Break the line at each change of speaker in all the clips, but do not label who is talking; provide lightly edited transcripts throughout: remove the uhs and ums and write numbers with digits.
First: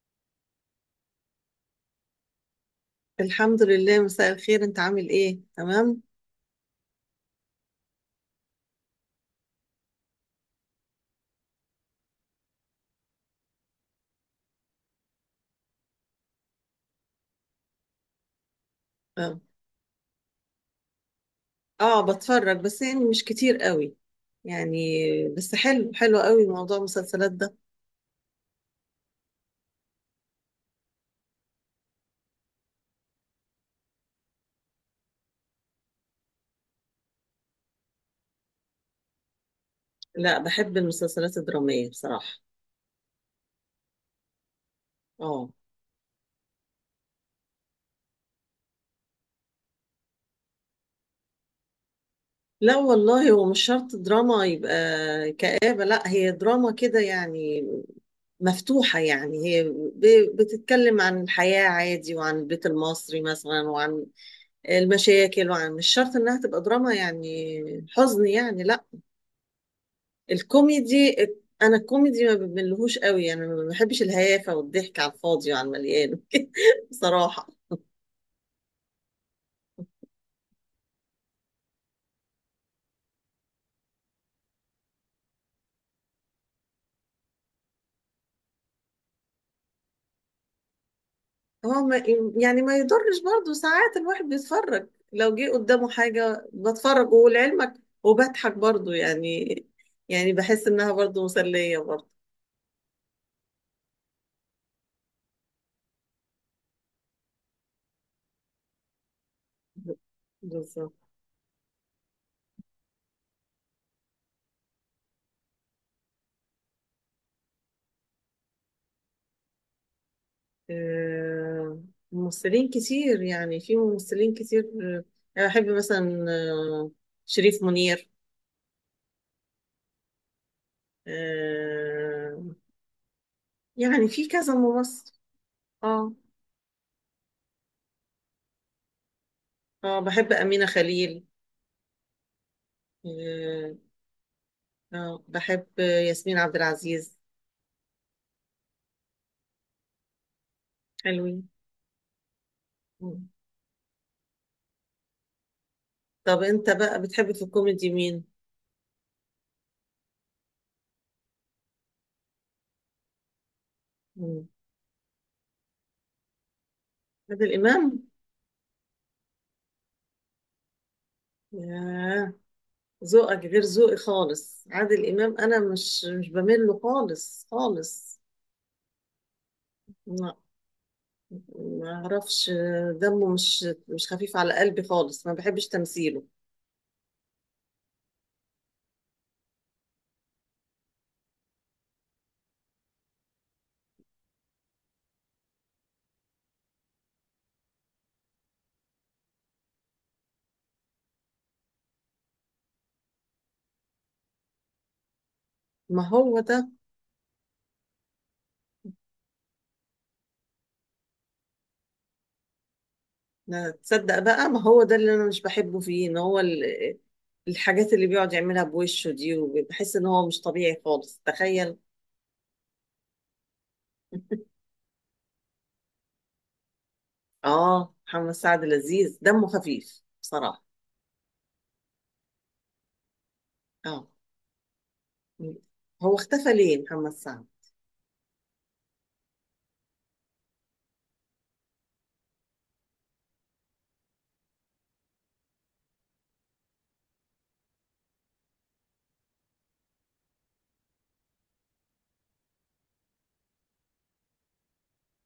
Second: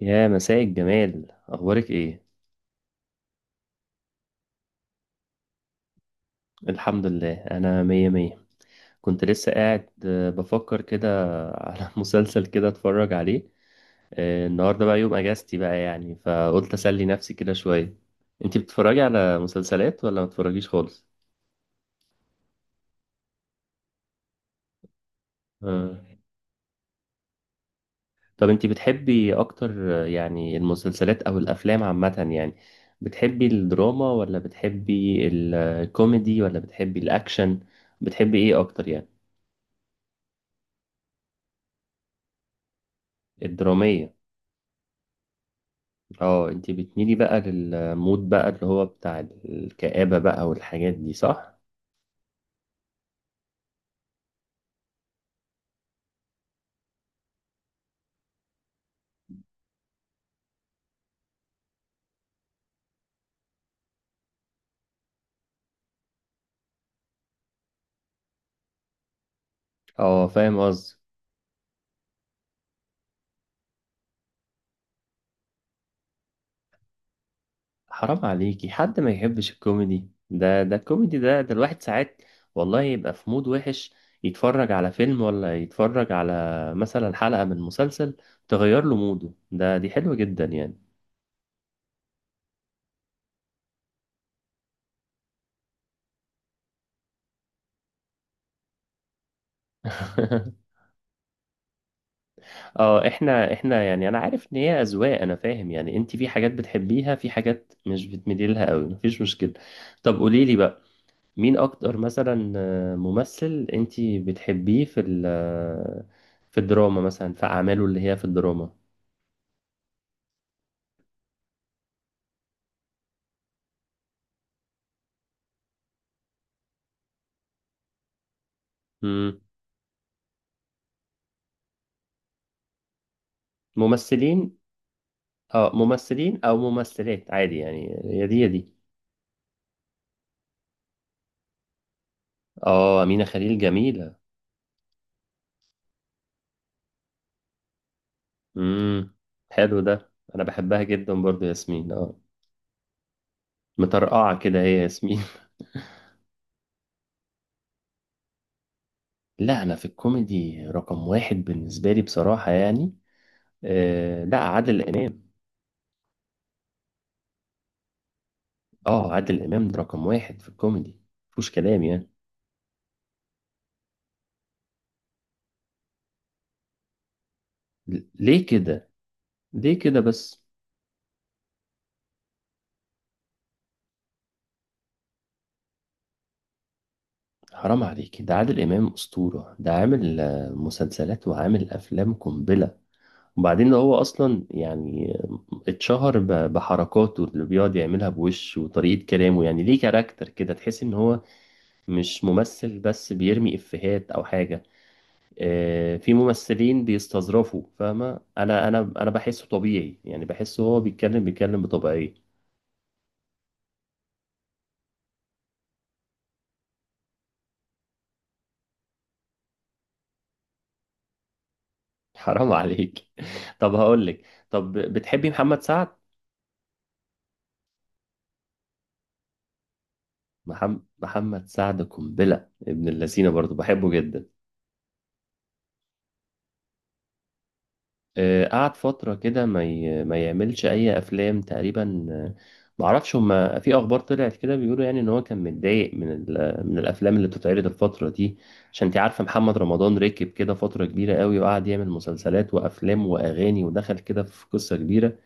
يا مساء الجمال، اخبارك ايه؟
الحمد لله. مساء الخير، انت عامل ايه؟ تمام.
الحمد لله، انا مية مية. كنت لسه قاعد، بفكر كده على مسلسل كده اتفرج عليه. النهارده بقى يوم اجازتي بقى، يعني فقلت اسلي نفسي كده شويه. انتي بتتفرجي على
اه.
مسلسلات ولا ما بتتفرجيش خالص؟
بتفرج بس يعني مش كتير قوي يعني. بس حلو،
آه.
حلو قوي موضوع المسلسلات ده.
طب انتي بتحبي اكتر، يعني المسلسلات او الافلام عامه يعني؟ بتحبي الدراما ولا بتحبي الكوميدي ولا بتحبي الاكشن؟ بتحبي ايه اكتر يعني؟
لا، بحب المسلسلات الدرامية بصراحة.
الدراميه؟
اه.
اه انت بتميلي بقى للمود بقى اللي هو بتاع الكآبة بقى والحاجات دي، صح؟
لا والله، هو مش شرط دراما يبقى كآبة. لا، هي دراما كده يعني، مفتوحة يعني هي. بتتكلم عن الحياة عادي، وعن البيت المصري مثلا، وعن المشاكل، وعن مش شرط انها تبقى دراما يعني حزن، يعني لا.
اه فاهم قصدي.
الكوميدي، انا الكوميدي ما بملهوش قوي، انا ما بحبش الهيافه والضحك على الفاضي وعلى المليان بصراحه.
حرام عليكي حد ما يحبش الكوميدي ده الكوميدي ده الواحد ساعات والله يبقى في مود وحش، يتفرج على فيلم ولا يتفرج على مثلا حلقة من مسلسل تغير له موده، ده دي حلوة جدا يعني.
هو ما يعني ما يضرش برضه، ساعات الواحد بيتفرج، لو جه قدامه حاجه بتفرج ولعلمك وبضحك برضه يعني. يعني بحس انها برضه مسليه برضه.
اه احنا يعني، انا عارف ان هي اذواق، انا فاهم يعني، انت في حاجات بتحبيها، في حاجات مش بتميلي لها قوي، مفيش مشكلة. طب قولي لي بقى،
بالظبط.
مين اكتر مثلا ممثل انتي بتحبيه في في الدراما مثلا، في اعماله اللي هي في الدراما.
آه، ممثلين كتير يعني، في ممثلين كتير آه، انا بحب مثلا شريف منير.
مم.
آه، يعني في كذا
ممثلين.
ممثل.
اه
اه.
ممثلين او ممثلات عادي يعني، هي دي هي دي.
اه، بحب أمينة خليل.
اه امينة خليل
آه.
جميلة.
آه، بحب ياسمين عبد العزيز.
امم حلو ده، انا بحبها جدا برضو
حلوين.
ياسمين، اه.
مم.
مطرقعة كده هي ياسمين.
طب انت بقى بتحب في الكوميدي مين؟
لا، انا في الكوميدي رقم واحد بالنسبة لي بصراحة، يعني لا،
مم.
عادل امام.
عادل إمام؟
اه عادل امام ده رقم واحد في الكوميدي، مفيش كلام يعني.
ياه، ذوقك غير ذوقي خالص. عادل إمام أنا مش بميل له خالص خالص.
ليه كده؟ ليه كده
لا،
بس؟
ما أعرفش. دمه مش خفيف على قلبي خالص، ما بحبش تمثيله.
حرام عليك، ده عادل امام اسطوره، ده عامل مسلسلات وعامل افلام قنبله. وبعدين ده هو اصلا يعني اتشهر بحركاته اللي بيقعد يعملها بوش وطريقه كلامه، يعني ليه كاركتر كده، تحس ان هو مش ممثل بس بيرمي افيهات او حاجه.
ما
في
هو ده.
ممثلين بيستظرفوا، فاهمه؟ انا بحسه طبيعي يعني، بحسه هو بيتكلم بطبيعيه.
لا تصدق بقى، ما هو ده اللي انا مش بحبه فيه، ان هو الحاجات اللي بيقعد يعملها بوشه دي، وبحس ان هو مش طبيعي خالص، تخيل.
حرام عليك. طب هقول لك، طب بتحبي محمد سعد؟
اه، محمد سعد لذيذ، دمه خفيف بصراحة.
محمد سعد قنبلة ابن اللذينة، برضو بحبه
اه،
جدا.
هو اختفى ليه محمد سعد؟
قعد فترة كده ما يعملش أي أفلام تقريبا. معرفش، هما في أخبار طلعت كده بيقولوا يعني إن هو كان متضايق من الأفلام اللي بتتعرض الفترة دي. عشان أنت عارفة، محمد رمضان ركب كده فترة كبيرة قوي، وقعد يعمل مسلسلات وأفلام وأغاني، ودخل كده في قصة كبيرة،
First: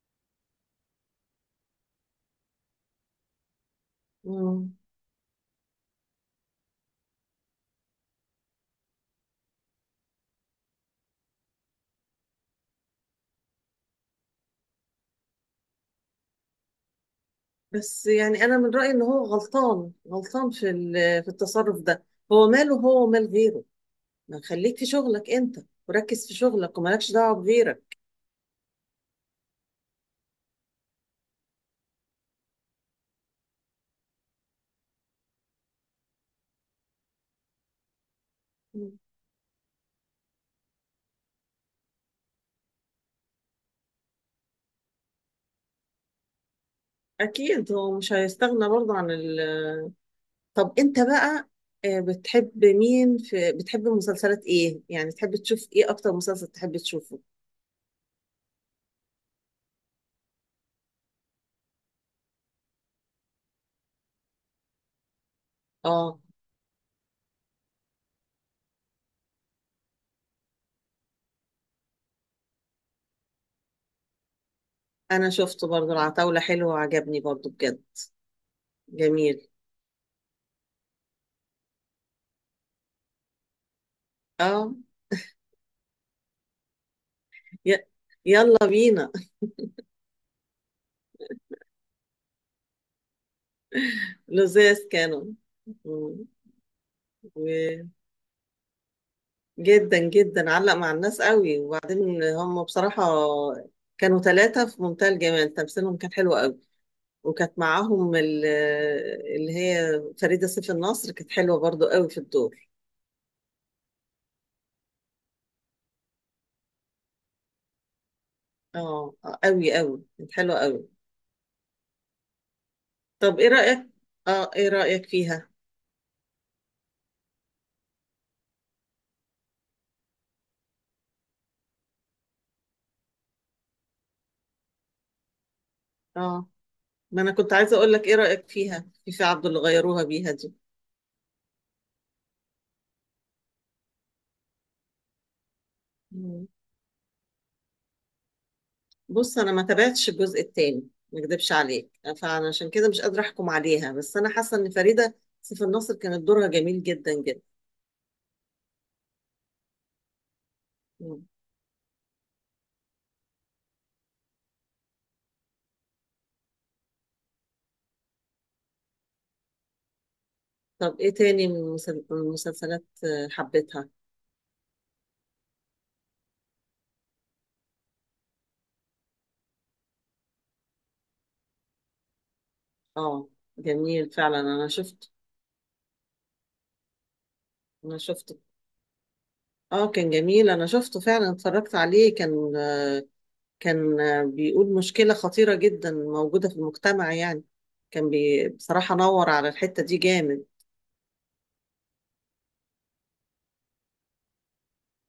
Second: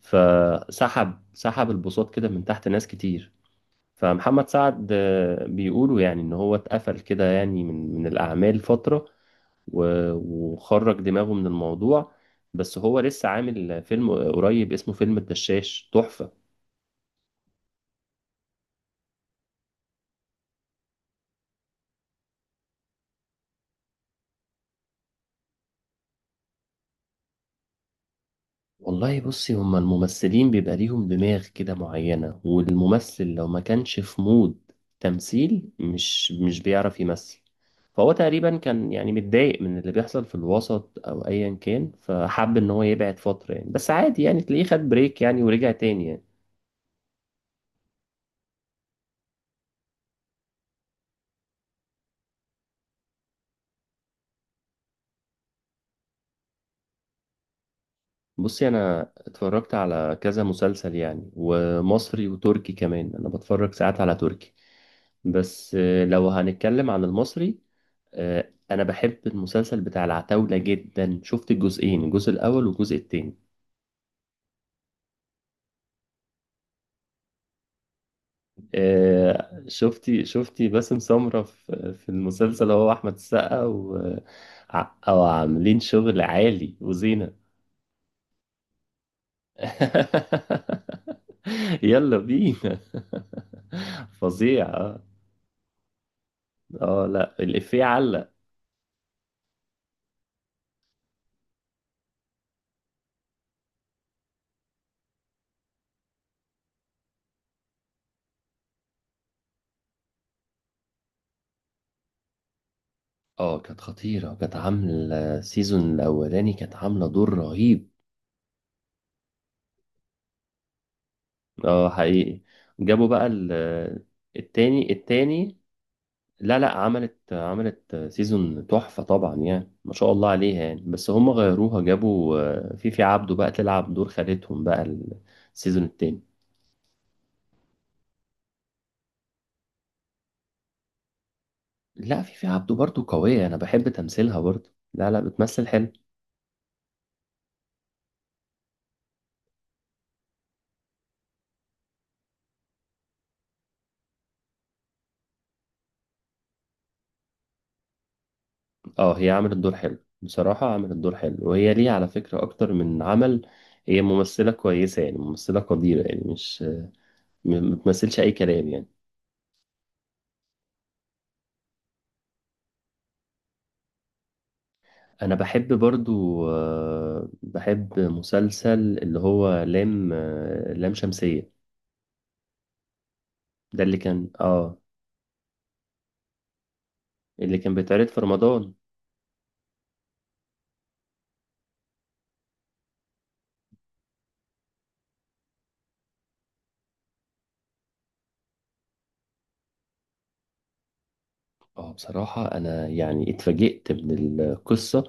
سحب البساط كده من تحت ناس كتير. فمحمد
مم.
سعد بيقولوا يعني ان هو اتقفل كده، يعني من الاعمال فترة، وخرج دماغه من الموضوع. بس هو لسه عامل فيلم قريب اسمه فيلم الدشاش، تحفة.
بس يعني انا من رأيي ان هو غلطان، غلطان في في التصرف ده. هو ماله هو ومال غيره؟ ما خليك في شغلك انت، وركز في شغلك ومالكش دعوة بغيرك.
والله بصي، هما الممثلين بيبقى ليهم دماغ كده معينة، والممثل لو ما كانش في مود تمثيل، مش بيعرف يمثل. فهو تقريبا كان
مم.
يعني متضايق من اللي بيحصل في الوسط او ايا كان، فحب ان هو يبعد فترة يعني، بس عادي يعني، تلاقيه خد بريك يعني ورجع تاني يعني.
اكيد هو مش هيستغنى برضه عن. طب انت بقى، بتحب مين في، بتحب مسلسلات ايه يعني، تحب تشوف ايه؟ اكتر مسلسل تحب تشوفه؟
بصي، انا اتفرجت على كذا مسلسل يعني، ومصري وتركي كمان، انا بتفرج ساعات على تركي، بس
اه،
لو هنتكلم عن المصري، انا بحب المسلسل بتاع العتاولة جدا. شفت الجزئين، الجزء الاول والجزء التاني.
انا شفته برضو العتاولة، حلو وعجبني برضو بجد. جميل.
شفتي باسم سمرة في المسلسل؟ هو احمد السقا و
اه.
او عاملين شغل عالي، وزينة.
ي- يلا بينا.
يلا بينا. فظيع.
لزاز كانوا. مم.
اه لا، الإفيه
وجدا،
علق.
جدا جدا علق مع الناس قوي. وبعدين هم بصراحة كانوا ثلاثة في منتهى الجمال، تمثيلهم كان حلو قوي. وكانت معاهم اللي هي فريدة سيف النصر كانت حلوة برضو قوي في الدور.
اه كانت خطيرة، كانت عاملة السيزون الأولاني كانت عاملة دور رهيب.
اه، آه، قوي قوي كانت حلوة قوي.
اه حقيقي. جابوا بقى
طب ايه رأيك؟ اه، ايه
التاني
رأيك فيها؟
التاني. لا لا، عملت سيزون تحفة طبعا يعني، ما شاء الله عليها يعني، بس هم غيروها، جابوا فيفي عبده بقى تلعب دور خالتهم بقى السيزون التاني.
اه، ما انا كنت عايزة اقول لك ايه رأيك فيها، في في عبد اللي غيروها بيها دي.
لا، فيفي عبده برضو قوية، أنا بحب تمثيلها برضو، لا لا، بتمثل حلو.
مم. بص، انا ما تابعتش الجزء التاني، ما اكدبش عليك، فانا عشان كده مش قادرة احكم عليها. بس انا حاسة ان فريدة سيف الناصر كانت دورها جميل جدا جدا.
اه هي عملت دور حلو بصراحة، عملت دور
مم.
حلو، وهي ليه على فكرة أكتر من عمل، هي ممثلة كويسة يعني، ممثلة قديرة يعني، مش ما بتمثلش أي كلام يعني.
طب ايه تاني من من المسلسلات حبيتها؟
أنا بحب برضو، بحب مسلسل اللي هو لام لام شمسية.
اه،
ده اللي
جميل
كان،
فعلا، انا
اه،
شفت.
اللي كان
انا
بيتعرض في
شفته.
رمضان.
اه، كان جميل، انا شفته فعلا، اتفرجت عليه، كان، كان بيقول مشكلة خطيرة جدا موجودة في المجتمع يعني. كان بي بصراحة نور على الحتة دي جامد.
اه بصراحة أنا يعني اتفاجئت من القصة،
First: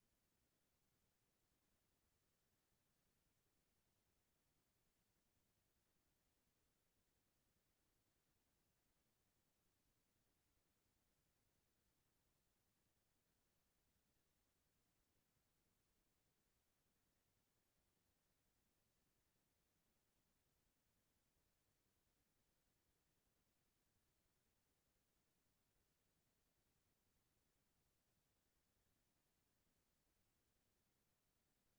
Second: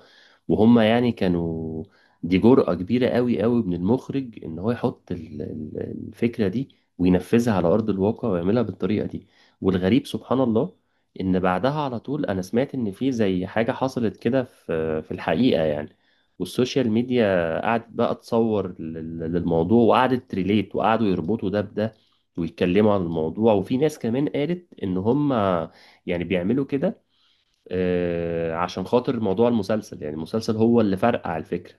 وهما يعني كانوا، دي جرأة كبيرة قوي قوي من المخرج إن هو يحط الفكرة دي، وينفذها على أرض الواقع ويعملها بالطريقة دي. والغريب سبحان الله، إن بعدها على طول أنا سمعت إن في زي حاجة حصلت كده في الحقيقة يعني. والسوشيال ميديا قعدت بقى تصور للموضوع، وقعدت تريليت، وقعدوا يربطوا ده بده، ويتكلموا عن الموضوع، وفي ناس كمان قالت إن هما يعني بيعملوا كده عشان خاطر موضوع المسلسل، يعني المسلسل هو اللي فرقع الفكرة.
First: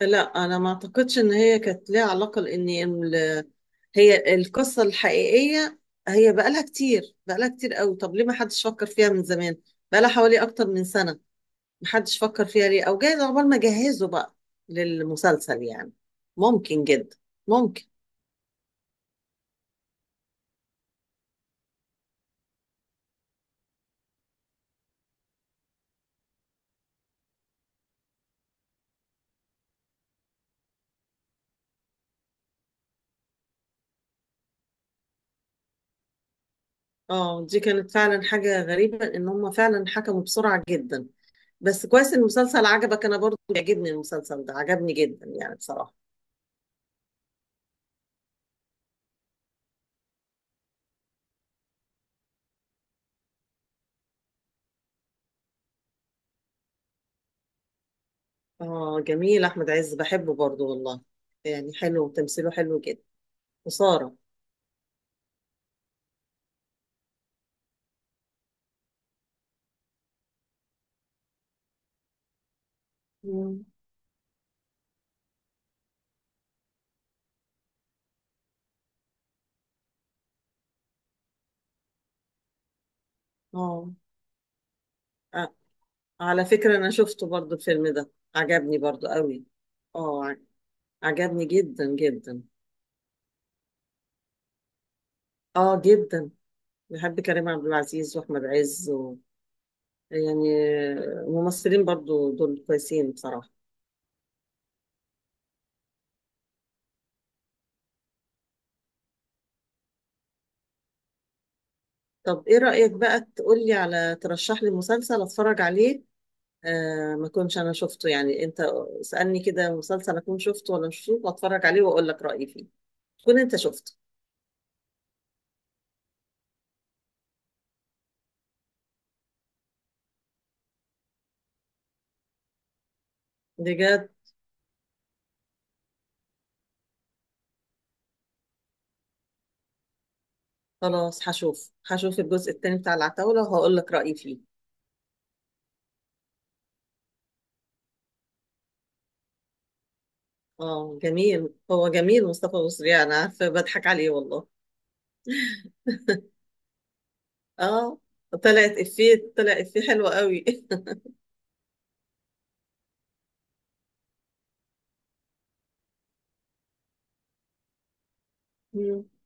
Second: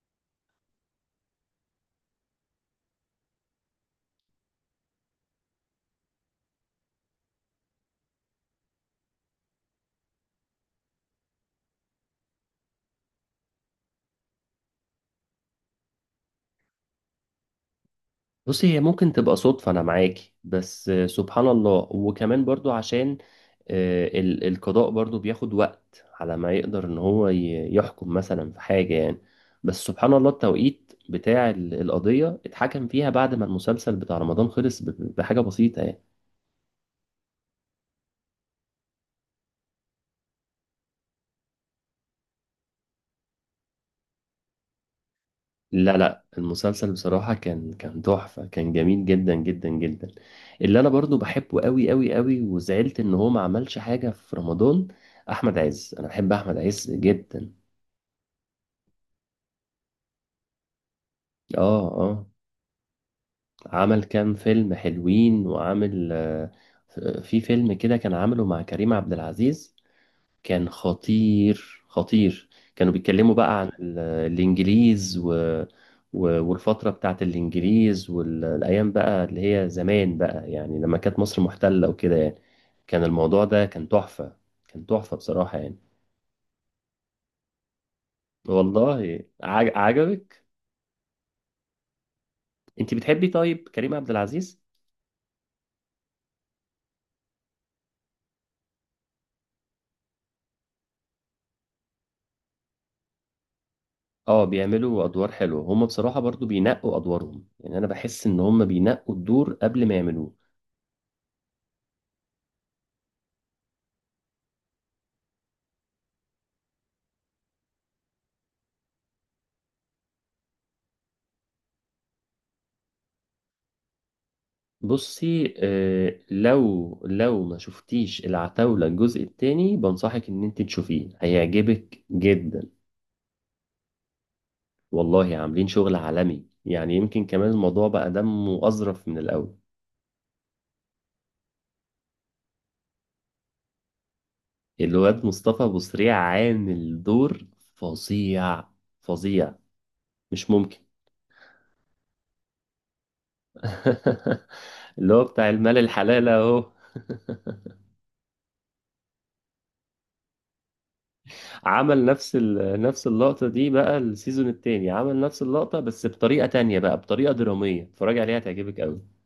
لا، أنا ما أعتقدش إن هي كانت ليها علاقة، لأن هي القصة الحقيقية هي بقالها كتير، بقالها كتير قوي. طب ليه ما حدش فكر فيها من زمان؟ بقالها حوالي أكتر من سنة، ما حدش فكر فيها ليه؟ أو جايز عقبال ما جهزوا بقى للمسلسل يعني. ممكن جدا، ممكن.
بصي، هي ممكن تبقى صدفة، أنا معاكي، بس سبحان الله، وكمان برضو عشان القضاء برضو بياخد وقت على ما يقدر إن هو يحكم مثلا في حاجة يعني. بس سبحان الله، التوقيت بتاع القضية اتحكم فيها بعد ما المسلسل بتاع رمضان خلص بحاجة بسيطة يعني.
اه، دي كانت فعلا حاجة غريبة، إن هم فعلا حكموا بسرعة جدا. بس كويس إن المسلسل عجبك، انا برضو بيعجبني المسلسل ده، عجبني جدا يعني بصراحة.
لا لا، المسلسل بصراحة كان تحفة، كان جميل جدا جدا جدا. اللي أنا برضو بحبه قوي قوي قوي، وزعلت إن هو ما عملش حاجة في رمضان، أحمد عز. أنا بحب أحمد عز جدا.
اه جميل، احمد عز بحبه برضو والله، يعني
آه
حلو،
آه
وتمثيله حلو جدا.
عمل
وسارة.
كام فيلم حلوين، وعامل في فيلم كده كان عامله مع كريم عبد العزيز، كان خطير خطير. كانوا بيتكلموا بقى
مم.
عن الإنجليز، والفترة بتاعت الإنجليز والأيام بقى اللي هي زمان بقى، يعني لما كانت مصر محتلة وكده يعني. كان الموضوع ده كان
اه،
تحفة، كان تحفة
آه،
بصراحة يعني.
على فكرة انا شفته برضو الفيلم ده، عجبني برضو
والله
قوي. اه،
عجبك؟
عجبني جدا جدا.
انت بتحبي طيب كريم عبد العزيز؟
اه جدا، بحب كريم عبد العزيز واحمد عز و... يعني ممثلين برضو دول كويسين بصراحة.
اه بيعملوا ادوار حلوه هم بصراحه، برضو بينقوا ادوارهم يعني، انا بحس ان هم بينقوا الدور قبل ما يعملوه.
طب ايه رأيك بقى تقولي على، ترشح لي مسلسل اتفرج عليه، آه ما كنتش انا شفته يعني. انت اسألني كده مسلسل اكون شفته ولا مش شفته، واتفرج عليه واقول لك رأيي فيه، تكون انت شفته.
بصي لو ما شفتيش العتاولة الجزء التاني، بنصحك ان انت تشوفيه، هيعجبك جدا.
بجد.
والله عاملين شغل عالمي يعني، يمكن كمان الموضوع بقى دمه أظرف من الأول.
خلاص، هشوف، هشوف الجزء التاني بتاع العتاولة وهقول لك رأيي فيه.
الواد مصطفى أبو سريع عامل دور فظيع، فظيع، مش ممكن.
اه جميل، هو جميل مصطفى مصري، انا عارفة بضحك عليه والله.
اللي هو بتاع المال الحلال اهو.
اه، طلعت افيه، طلع افيه حلو قوي.
عمل نفس نفس اللقطة دي بقى السيزون التاني، عمل نفس اللقطة بس بطريقة تانية بقى، بطريقة درامية، اتفرج عليها تعجبك
مم.
قوي.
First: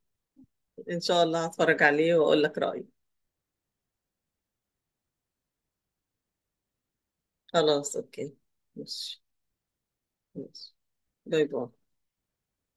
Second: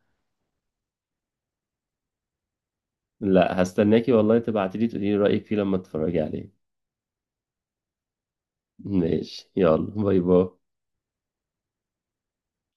ان شاء الله هتفرج عليه واقول لك رأيي.
لا هستناكي والله، تبعتيلي تقولي لي رأيك فيه لما تتفرجي عليه.
خلاص، اوكي. ماشي.
ماشي، يلا باي باي.
ماشي، باي باي.